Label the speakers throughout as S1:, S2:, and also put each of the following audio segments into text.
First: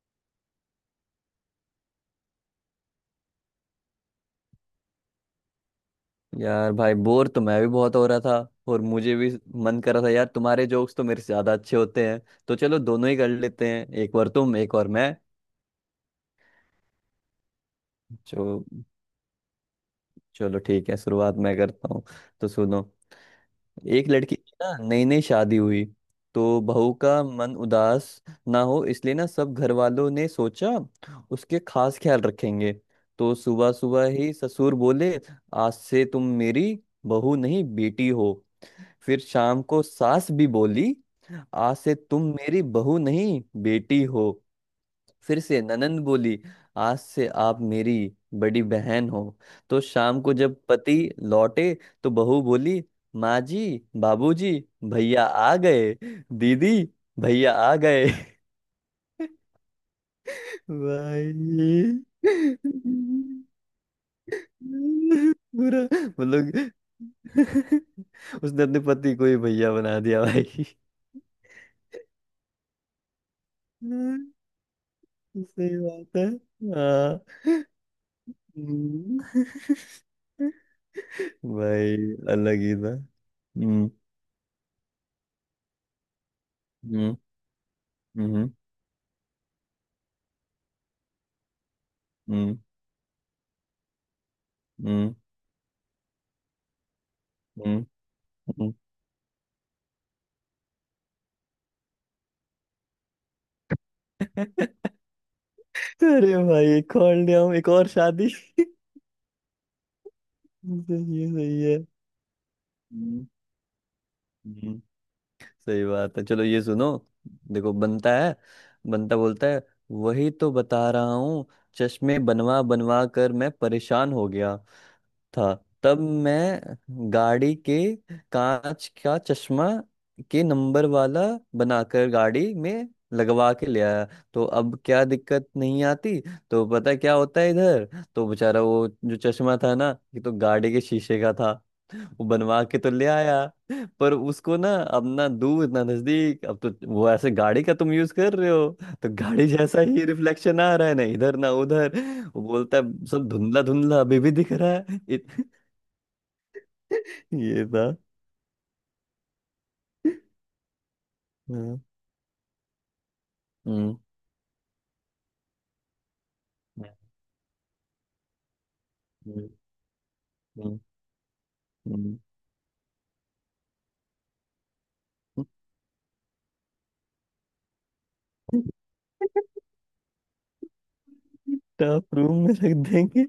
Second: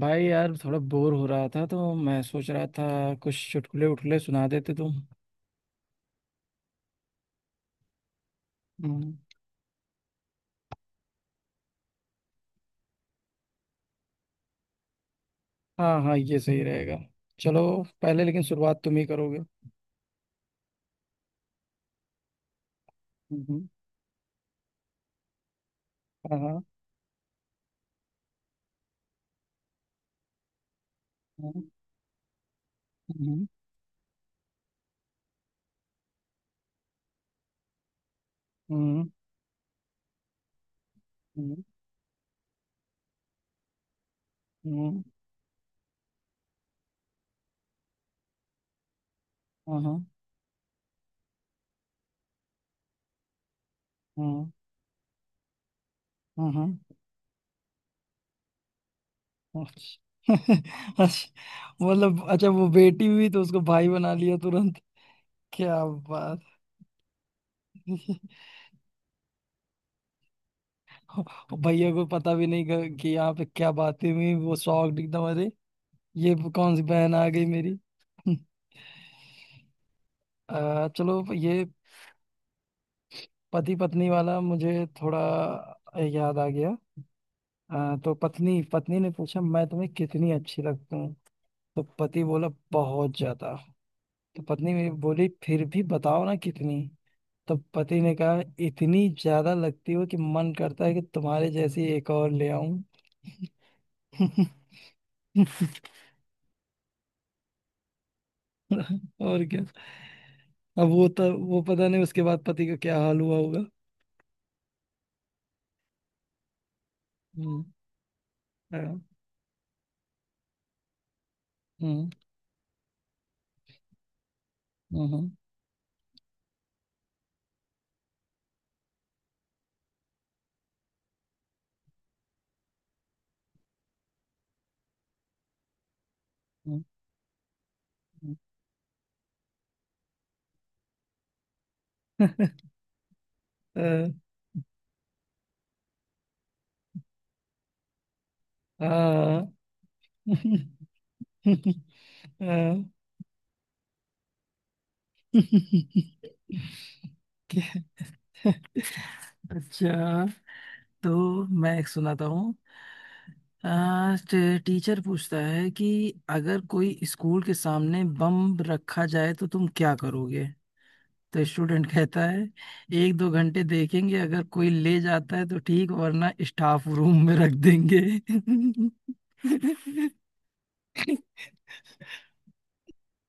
S1: भाई यार, थोड़ा बोर हो रहा था तो मैं सोच रहा था कुछ चुटकुले उठले सुना देते तुम।
S2: यार भाई बोर तो मैं भी बहुत हो रहा था और
S1: हम्म।
S2: मुझे भी मन कर रहा था। यार, तुम्हारे जोक्स तो मेरे से ज्यादा अच्छे होते हैं। तो चलो दोनों ही कर लेते हैं, एक बार तुम एक और मैं।
S1: हाँ हाँ, ये सही रहेगा। चलो। पहले लेकिन
S2: जो,
S1: शुरुआत तुम ही करोगे।
S2: चलो ठीक है, शुरुआत मैं करता हूँ। तो सुनो,
S1: हम्म।
S2: एक लड़की की ना नई नई शादी हुई।
S1: हाँ
S2: तो
S1: हाँ।
S2: बहू का मन उदास ना हो इसलिए ना सब घर वालों ने सोचा उसके
S1: हम्म।
S2: खास ख्याल रखेंगे। तो
S1: हम्म।
S2: सुबह सुबह ही ससुर बोले, आज से तुम मेरी बहू नहीं बेटी हो।
S1: हम्म।
S2: फिर शाम को सास भी बोली,
S1: हम्म।
S2: आज से तुम मेरी बहू नहीं बेटी हो।
S1: हम्म।
S2: फिर से ननंद बोली, आज से आप मेरी बड़ी बहन हो।
S1: हाँ।
S2: तो
S1: हाँ।
S2: शाम को जब पति लौटे तो बहू बोली, माँ जी,
S1: हाँ।
S2: बाबूजी, भैया आ गए। दीदी,
S1: हाँ।
S2: भैया आ गए।
S1: हाँ, अच्छा। अच्छा,
S2: भाई,
S1: मतलब अच्छा वो बेटी हुई तो उसको भाई बना लिया तुरंत।
S2: पूरा
S1: क्या बात
S2: मतलब उसने अपने पति को ही भैया बना दिया, भाई।
S1: है। भैया को पता भी नहीं कि यहाँ पे क्या बातें हुई, वो शॉक्ड एकदम। अरे
S2: सही बात है।
S1: ये कौन सी बहन आ गई
S2: हाँ।
S1: मेरी।
S2: हम्म।
S1: चलो ये
S2: भाई अलग ही था।
S1: पति
S2: हम्म।
S1: पत्नी वाला मुझे थोड़ा याद आ गया।
S2: हम्म।
S1: तो
S2: हम्म।
S1: पत्नी पत्नी ने पूछा मैं तुम्हें कितनी अच्छी लगती हूँ। तो पति बोला
S2: हम्म।
S1: बहुत ज्यादा। तो पत्नी भी
S2: हम्म।
S1: बोली फिर भी बताओ ना कितनी। तो
S2: हम्म।
S1: पति ने कहा
S2: हम्म।
S1: इतनी ज्यादा लगती हो कि मन करता है कि तुम्हारे जैसी एक और ले आऊं।
S2: अरे भाई एक और ले आओ, एक और शादी सही
S1: और क्या।
S2: है,
S1: अब वो तो वो
S2: सही है।
S1: पता नहीं उसके बाद पति का क्या हाल
S2: हम्म।
S1: हुआ होगा।
S2: हम्म। सही बात है, चलो ये सुनो।
S1: हम्म।
S2: देखो बनता है,
S1: अ,
S2: बनता बोलता है, वही तो बता रहा हूँ।
S1: हम्म।
S2: चश्मे बनवा बनवा कर मैं परेशान हो गया
S1: हम्म।
S2: था। तब मैं गाड़ी के कांच का चश्मा के नंबर वाला बनाकर गाड़ी में लगवा के ले आया। तो अब क्या, दिक्कत नहीं आती। तो
S1: हम्म।
S2: पता क्या होता है इधर? तो
S1: हम्म।
S2: बेचारा वो, जो चश्मा था ना, ये तो गाड़ी के शीशे का था। वो बनवा के तो ले आया पर उसको ना अब ना दूर ना नजदीक। अब तो वो ऐसे गाड़ी का तुम यूज कर रहे हो
S1: हाँ।
S2: तो गाड़ी
S1: हाँ।
S2: जैसा ही रिफ्लेक्शन आ रहा है, ना इधर ना उधर। वो बोलता है, सब धुंधला धुंधला अभी भी दिख रहा है इत... ये
S1: क्या-
S2: था।
S1: अच्छा, तो मैं
S2: हम्म।
S1: एक सुनाता हूँ।
S2: हम्म।
S1: टीचर पूछता है कि अगर कोई स्कूल के सामने बम रखा जाए तो
S2: हम्म।
S1: तुम क्या करोगे।
S2: हम्म।
S1: तो स्टूडेंट
S2: हम्म।
S1: कहता है एक दो घंटे देखेंगे अगर कोई ले जाता है तो ठीक, वरना स्टाफ रूम में रख देंगे।
S2: हम्म। स्टाफ रूम में रख देंगे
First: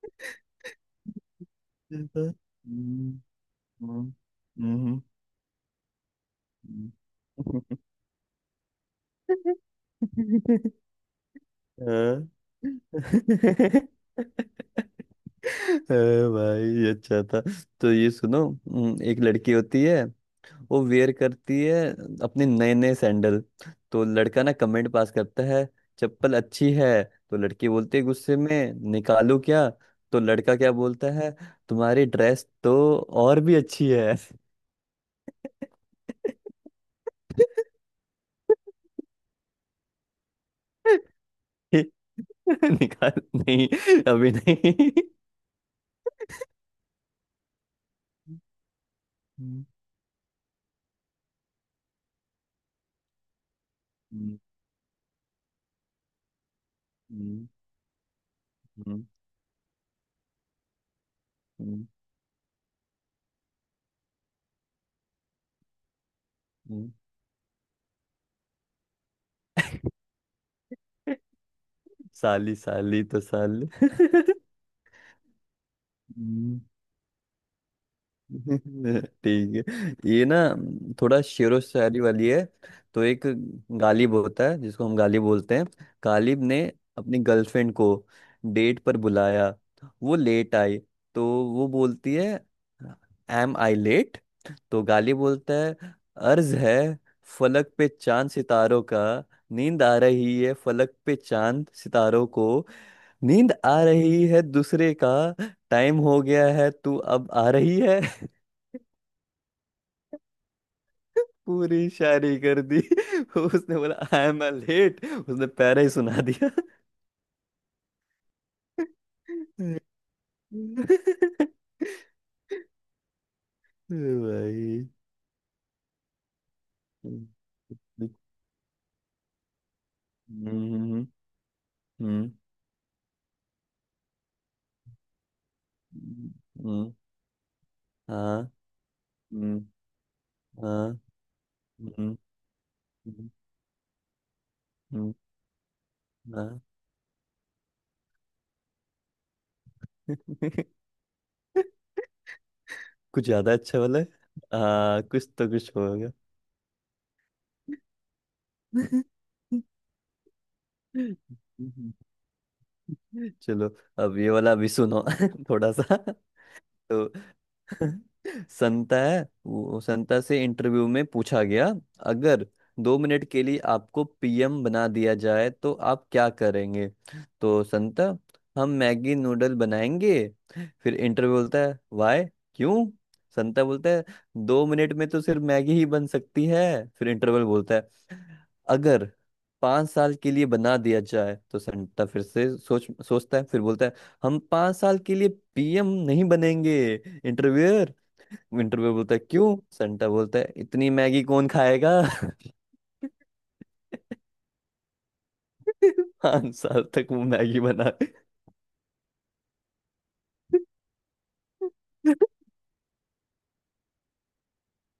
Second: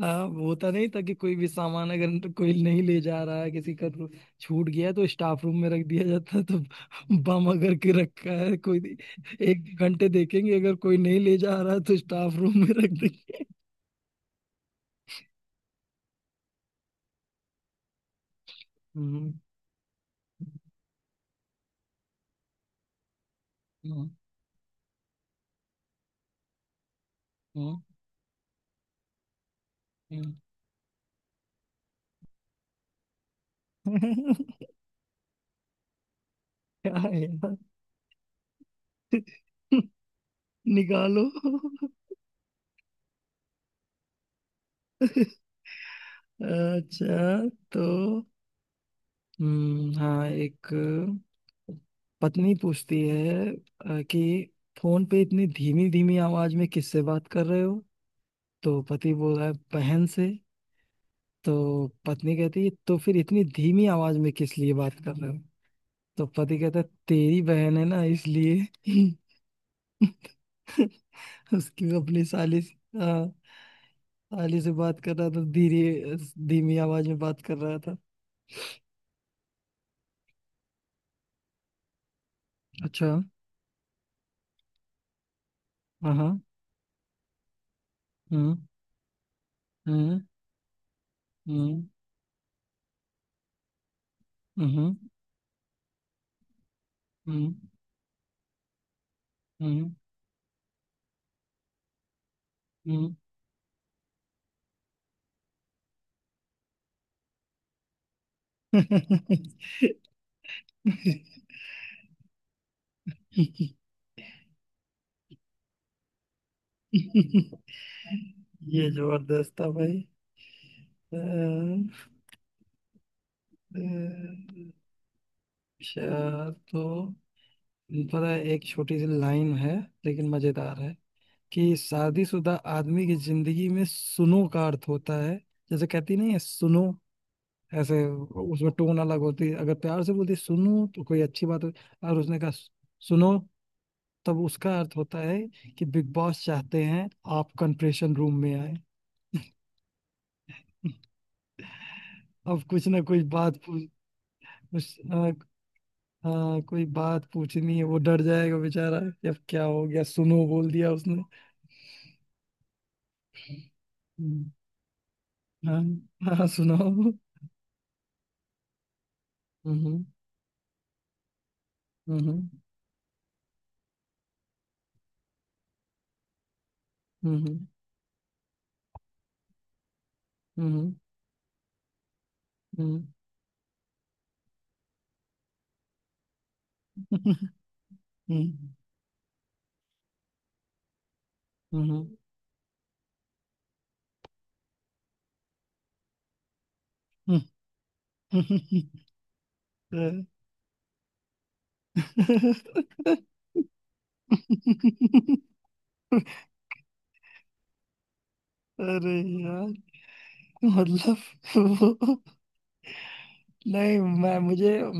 S1: हाँ, होता नहीं था कि कोई भी सामान
S2: ये था।
S1: अगर कोई नहीं ले
S2: हम्म।
S1: जा रहा है किसी का तो
S2: हम्म।
S1: छूट गया
S2: हम्म।
S1: तो स्टाफ रूम में रख दिया जाता। तो
S2: हम्म।
S1: बम अगर के रखा है कोई, एक दो घंटे देखेंगे अगर कोई नहीं ले जा रहा है तो
S2: हाँ।
S1: स्टाफ रूम में रख देंगे।
S2: अरे भाई ये अच्छा था। तो ये सुनो, एक
S1: हम्म।
S2: लड़की होती है, वो वेयर करती है अपने नए नए सैंडल। तो
S1: हम्म।
S2: लड़का ना कमेंट पास करता है, चप्पल अच्छी है। तो लड़की
S1: हम्म।
S2: बोलती है गुस्से में, निकालू क्या? तो
S1: हम्म।
S2: लड़का क्या बोलता है, तुम्हारी ड्रेस तो और भी अच्छी है।
S1: क्या है यार। निकालो।
S2: निकाल नहीं, अभी नहीं।
S1: अच्छा। तो
S2: हम्म।
S1: हाँ एक पत्नी पूछती है कि फोन पे इतनी धीमी धीमी आवाज में किससे
S2: हम्म।
S1: बात
S2: हम्म।
S1: कर रहे हो। तो
S2: हम्म।
S1: पति बोल रहा है बहन से।
S2: हम्म।
S1: तो पत्नी कहती है तो फिर इतनी धीमी आवाज में किस लिए बात कर रहे हो। तो पति कहता है
S2: हम्म।
S1: तेरी बहन है ना, इसलिए। उसकी अपनी
S2: साली
S1: साली से-
S2: साली
S1: हाँ,
S2: तो साली।
S1: साली से बात कर रहा था धीरे, धीमी आवाज में बात कर रहा था।
S2: ठीक है, ये ना थोड़ा शेरो शायरी वाली है। तो
S1: अच्छा।
S2: एक गालिब होता है जिसको हम गालिब बोलते हैं।
S1: हाँ हाँ।
S2: गालिब ने अपनी गर्लफ्रेंड को
S1: हम्म।
S2: डेट पर बुलाया। वो
S1: हम्म।
S2: लेट आई। तो वो
S1: हम्म।
S2: बोलती है, एम आई लेट? तो
S1: हम्म।
S2: गालिब बोलता है, अर्ज है,
S1: हम्म।
S2: फलक पे चांद सितारों का नींद
S1: हम्म।
S2: आ रही है। फलक पे चांद सितारों को
S1: हम्म।
S2: नींद आ रही है दूसरे का, टाइम हो गया है तू अब आ रही है। पूरी शायरी कर दी। उसने बोला आई एम लेट, उसने पैरा ही सुना दिया।
S1: ये जबरदस्त था भाई। अम, अम,
S2: भाई।
S1: अच्छा, तो पता है एक छोटी सी लाइन है लेकिन
S2: हम्म।
S1: मजेदार है
S2: हम्म।
S1: कि
S2: हम्म।
S1: शादीशुदा आदमी की जिंदगी में सुनो का अर्थ होता है। जैसे कहती नहीं है सुनो ऐसे,
S2: हाँ।
S1: उसमें टोन अलग होती है।
S2: हम्म।
S1: अगर प्यार से बोलती है सुनो,
S2: हाँ।
S1: तो कोई अच्छी बात
S2: हम्म।
S1: होती, और उसने कहा
S2: हम्म।
S1: सुनो तब उसका अर्थ
S2: हम्म।
S1: होता है कि बिग बॉस
S2: हाँ।
S1: चाहते हैं आप कंप्रेशन रूम में अब कुछ ना कुछ
S2: कुछ ज्यादा
S1: बात
S2: अच्छा
S1: पूछ।
S2: वाला है?
S1: कुछ
S2: हाँ, कुछ
S1: हाँ।
S2: तो कुछ होगा।
S1: हाँ, कोई बात पूछनी है, वो डर जाएगा बेचारा कि अब क्या हो गया सुनो बोल दिया उसने।
S2: चलो, अब ये
S1: हम्म।
S2: वाला भी सुनो थोड़ा
S1: हाँ
S2: सा।
S1: हाँ सुनाओ।
S2: तो संता है, वो संता से इंटरव्यू में पूछा गया,
S1: हम्म।
S2: अगर दो मिनट के लिए आपको पीएम बना दिया जाए तो आप क्या करेंगे।
S1: हम्म।
S2: तो
S1: हम्म।
S2: संता, हम मैगी नूडल बनाएंगे। फिर इंटरव्यू बोलता है वाय,
S1: हम्म।
S2: क्यों?
S1: हम्म।
S2: संता बोलता है 2 मिनट में तो सिर्फ मैगी ही बन सकती है। फिर इंटरवल बोलता है, अगर 5 साल के लिए बना दिया जाए। तो संता
S1: हम्म।
S2: फिर से सोचता है, फिर बोलता है हम 5 साल के लिए पीएम नहीं बनेंगे।
S1: हम्म। हम्म।
S2: इंटरव्यूअर विंटर पे बोलता है क्यों। सेंटा बोलता है इतनी मैगी कौन खाएगा। 5 साल तक वो मैगी बना।
S1: अरे यार, मतलब नहीं, मैं मुझे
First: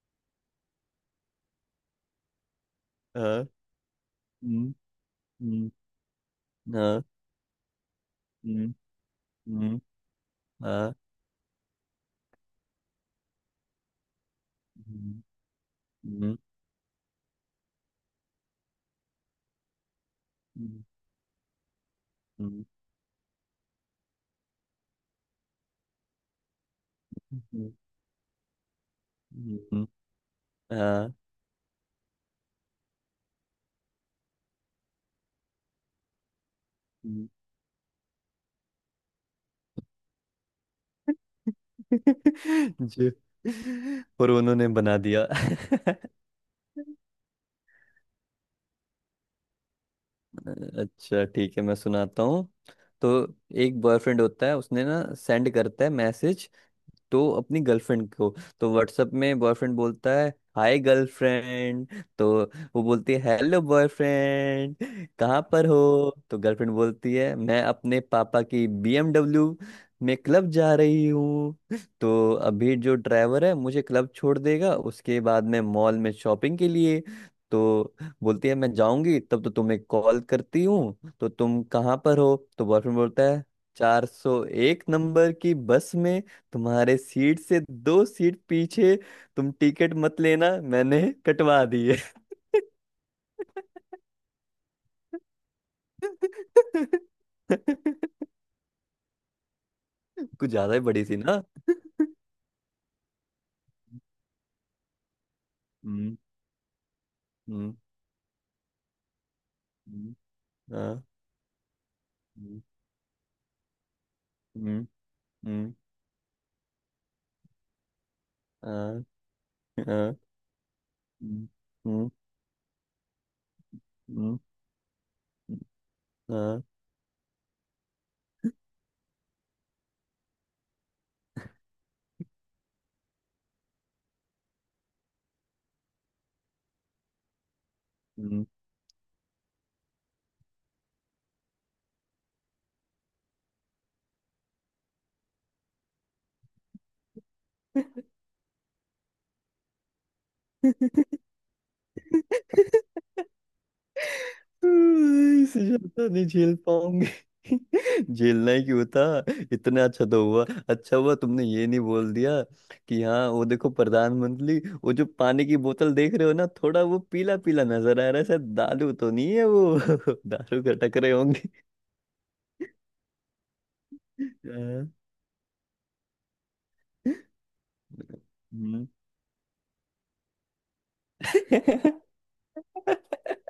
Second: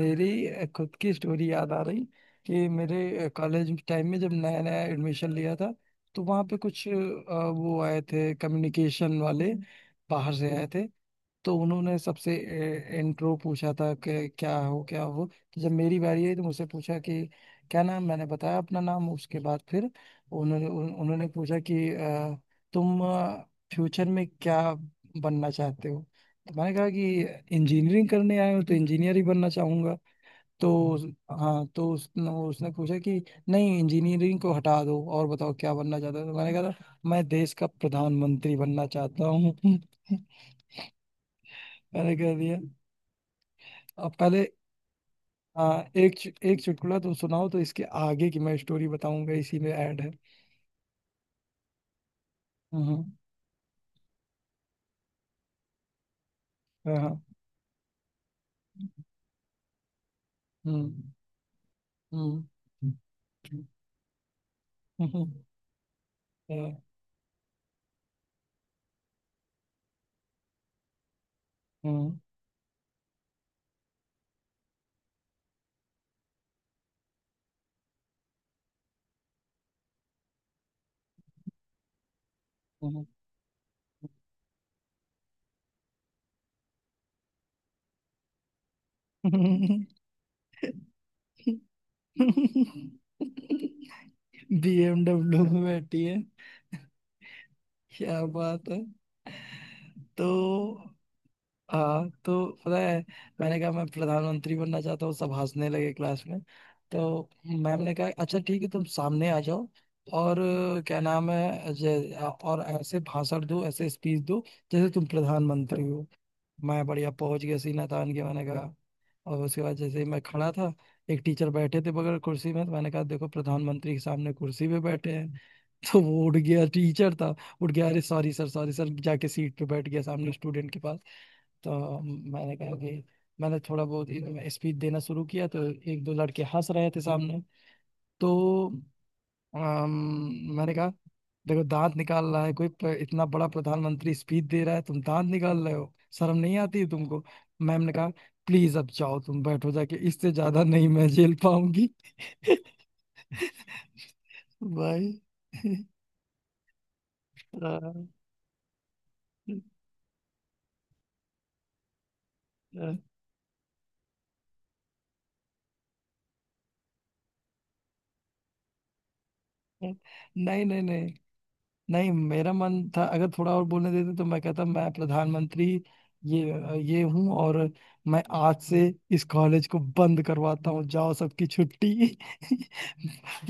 S1: मेरी खुद की स्टोरी याद आ रही कि मेरे
S2: हाँ।
S1: कॉलेज टाइम में जब नया
S2: हम्म।
S1: नया एडमिशन लिया
S2: हम्म।
S1: था। तो वहाँ पे कुछ
S2: हाँ।
S1: वो आए थे
S2: हम्म।
S1: कम्युनिकेशन वाले,
S2: हम्म।
S1: बाहर से आए थे।
S2: हाँ।
S1: तो उन्होंने सबसे इंट्रो पूछा था कि क्या हो क्या
S2: हम्म।
S1: हो। तो जब मेरी बारी आई
S2: हम्म।
S1: तो मुझसे पूछा कि क्या नाम, मैंने बताया अपना नाम। उसके बाद फिर
S2: हम्म।
S1: उन्होंने पूछा कि
S2: हम्म।
S1: तुम फ्यूचर में क्या बनना चाहते हो। तो मैंने कहा कि इंजीनियरिंग करने आए हो तो इंजीनियर ही बनना
S2: हम्म। हम्म।
S1: चाहूंगा। तो उस-
S2: हाँ।
S1: हाँ, तो उसने उसने पूछा कि नहीं, इंजीनियरिंग को हटा दो और बताओ क्या बनना चाहते हो। तो मैंने कहा था मैं
S2: हम्म।
S1: देश का प्रधानमंत्री बनना चाहता हूँ। मैंने कह दिया।
S2: जो,
S1: अब
S2: और
S1: पहले
S2: उन्होंने बना दिया।
S1: एक चुटकुला तो सुनाओ तो इसके आगे की मैं स्टोरी बताऊंगा, इसी में ऐड है।
S2: अच्छा ठीक है, मैं सुनाता हूँ। तो
S1: हम्म।
S2: एक बॉयफ्रेंड होता है, उसने ना सेंड करता है मैसेज
S1: हाँ हाँ।
S2: तो अपनी गर्लफ्रेंड को। तो व्हाट्सएप में बॉयफ्रेंड बोलता है, हाय
S1: हम्म।
S2: गर्लफ्रेंड। तो
S1: हम्म।
S2: वो बोलती है, हेलो बॉयफ्रेंड,
S1: हम्म।
S2: कहाँ पर हो? तो गर्लफ्रेंड बोलती है, मैं अपने पापा की बीएमडब्ल्यू में क्लब जा रही हूँ।
S1: हम्म।
S2: तो अभी जो ड्राइवर है मुझे क्लब छोड़ देगा, उसके बाद मैं मॉल में शॉपिंग के लिए, तो बोलती है मैं जाऊंगी तब तो तुम्हें कॉल करती हूँ। तो तुम कहाँ पर हो? तो बॉयफ्रेंड
S1: हम्म।
S2: बोलता है, 401 नंबर की बस में, तुम्हारे सीट से दो सीट पीछे। तुम टिकट मत लेना, मैंने कटवा दी है।
S1: BMW में बैठी है, क्या बात है।
S2: कुछ
S1: तो
S2: ज्यादा ही बड़ी सी ना।
S1: हाँ, तो पता है मैंने कहा मैं प्रधानमंत्री बनना चाहता हूँ, सब हंसने लगे
S2: हम्म।
S1: क्लास में। तो
S2: हम्म।
S1: मैम ने कहा अच्छा ठीक है तुम सामने आ जाओ
S2: हम्म।
S1: और क्या
S2: हाँ।
S1: नाम है जे-
S2: हम्म।
S1: और ऐसे भाषण दो, ऐसे स्पीच दो
S2: हम्म।
S1: जैसे तुम
S2: हम्म।
S1: प्रधानमंत्री हो। मैं बढ़िया पहुंच गया सीना तान के, मैंने कहा।
S2: हाँ।
S1: और उसके बाद जैसे ही
S2: हाँ।
S1: मैं खड़ा था, एक
S2: हम्म।
S1: टीचर बैठे थे
S2: हम्म।
S1: बगल कुर्सी में, तो मैंने कहा देखो प्रधानमंत्री के सामने
S2: हम्म।
S1: कुर्सी पे बैठे हैं। तो वो उठ
S2: हाँ।
S1: गया, टीचर था। उठ गया, अरे सॉरी सर सॉरी सर, जाके सीट पे बैठ गया सामने स्टूडेंट के पास। तो मैंने कहा कि मैंने थोड़ा बहुत स्पीच देना शुरू किया तो एक दो लड़के हंस रहे थे सामने।
S2: हम्म।
S1: तो अम, मैंने कहा देखो दांत निकाल रहा है कोई, इतना बड़ा प्रधानमंत्री स्पीच दे रहा है तुम दांत निकाल रहे हो, शर्म नहीं आती है तुमको। मैम ने कहा प्लीज अब जाओ तुम, बैठो जाके, इससे ज्यादा नहीं मैं झेल पाऊंगी। भाई।
S2: इस ज्यादा नहीं झेल पाऊंगी।
S1: अ,
S2: झेलना ही क्यों था, इतना अच्छा तो हुआ। अच्छा हुआ तुमने ये नहीं बोल दिया
S1: अ, अ,
S2: कि हाँ वो देखो प्रधानमंत्री, वो जो पानी की बोतल देख रहे हो ना, थोड़ा वो पीला पीला नजर आ रहा है, शायद दारू तो नहीं है वो। दारू
S1: नहीं नहीं
S2: खटक रहे
S1: नहीं।
S2: होंगे।
S1: नहीं, मेरा मन था अगर थोड़ा और बोलने देते तो मैं कहता
S2: हाँ।
S1: मैं प्रधानमंत्री ये ये हूँ और मैं आज से
S2: हम्म।
S1: इस कॉलेज को बंद करवाता हूँ, जाओ सबकी छुट्टी।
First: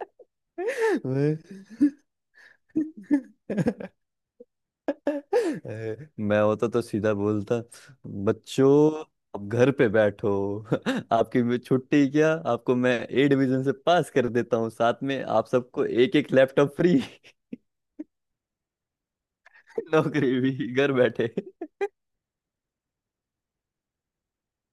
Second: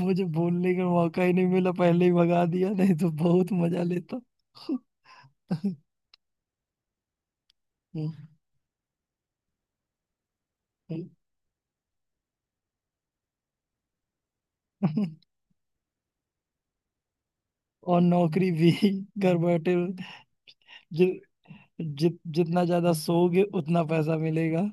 S1: मुझे बोलने का मौका ही नहीं मिला, पहले ही भगा दिया,
S2: वही।
S1: नहीं तो बहुत मजा लेता।
S2: ए, मैं होता तो सीधा बोलता, बच्चों अब घर पे बैठो। आपकी भी छुट्टी, क्या आपको मैं ए डिवीजन से पास कर देता हूँ, साथ में आप सबको एक एक लैपटॉप फ्री।
S1: और नौकरी भी घर बैठे।
S2: नौकरी भी घर
S1: जि,
S2: बैठे।
S1: जि, जितना ज्यादा सोओगे उतना पैसा मिलेगा।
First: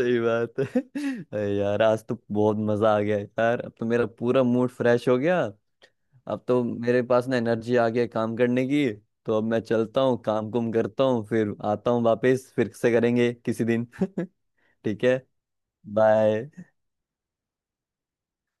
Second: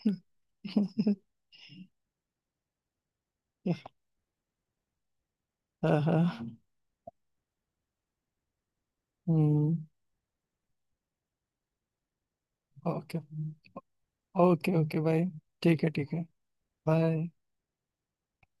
S2: सही बात है। अरे यार आज तो बहुत मजा आ गया यार, अब तो मेरा पूरा मूड फ्रेश हो गया।
S1: हाँ हाँ।
S2: अब तो मेरे पास ना एनर्जी आ गया काम करने की। तो अब मैं
S1: हम्म।
S2: चलता हूँ, काम कुम करता हूँ, फिर आता हूँ वापस, फिर से
S1: ओके।
S2: करेंगे किसी दिन।
S1: ओके ओके
S2: ठीक है,
S1: भाई। ठीक है ठीक है।
S2: बाय।
S1: बाय।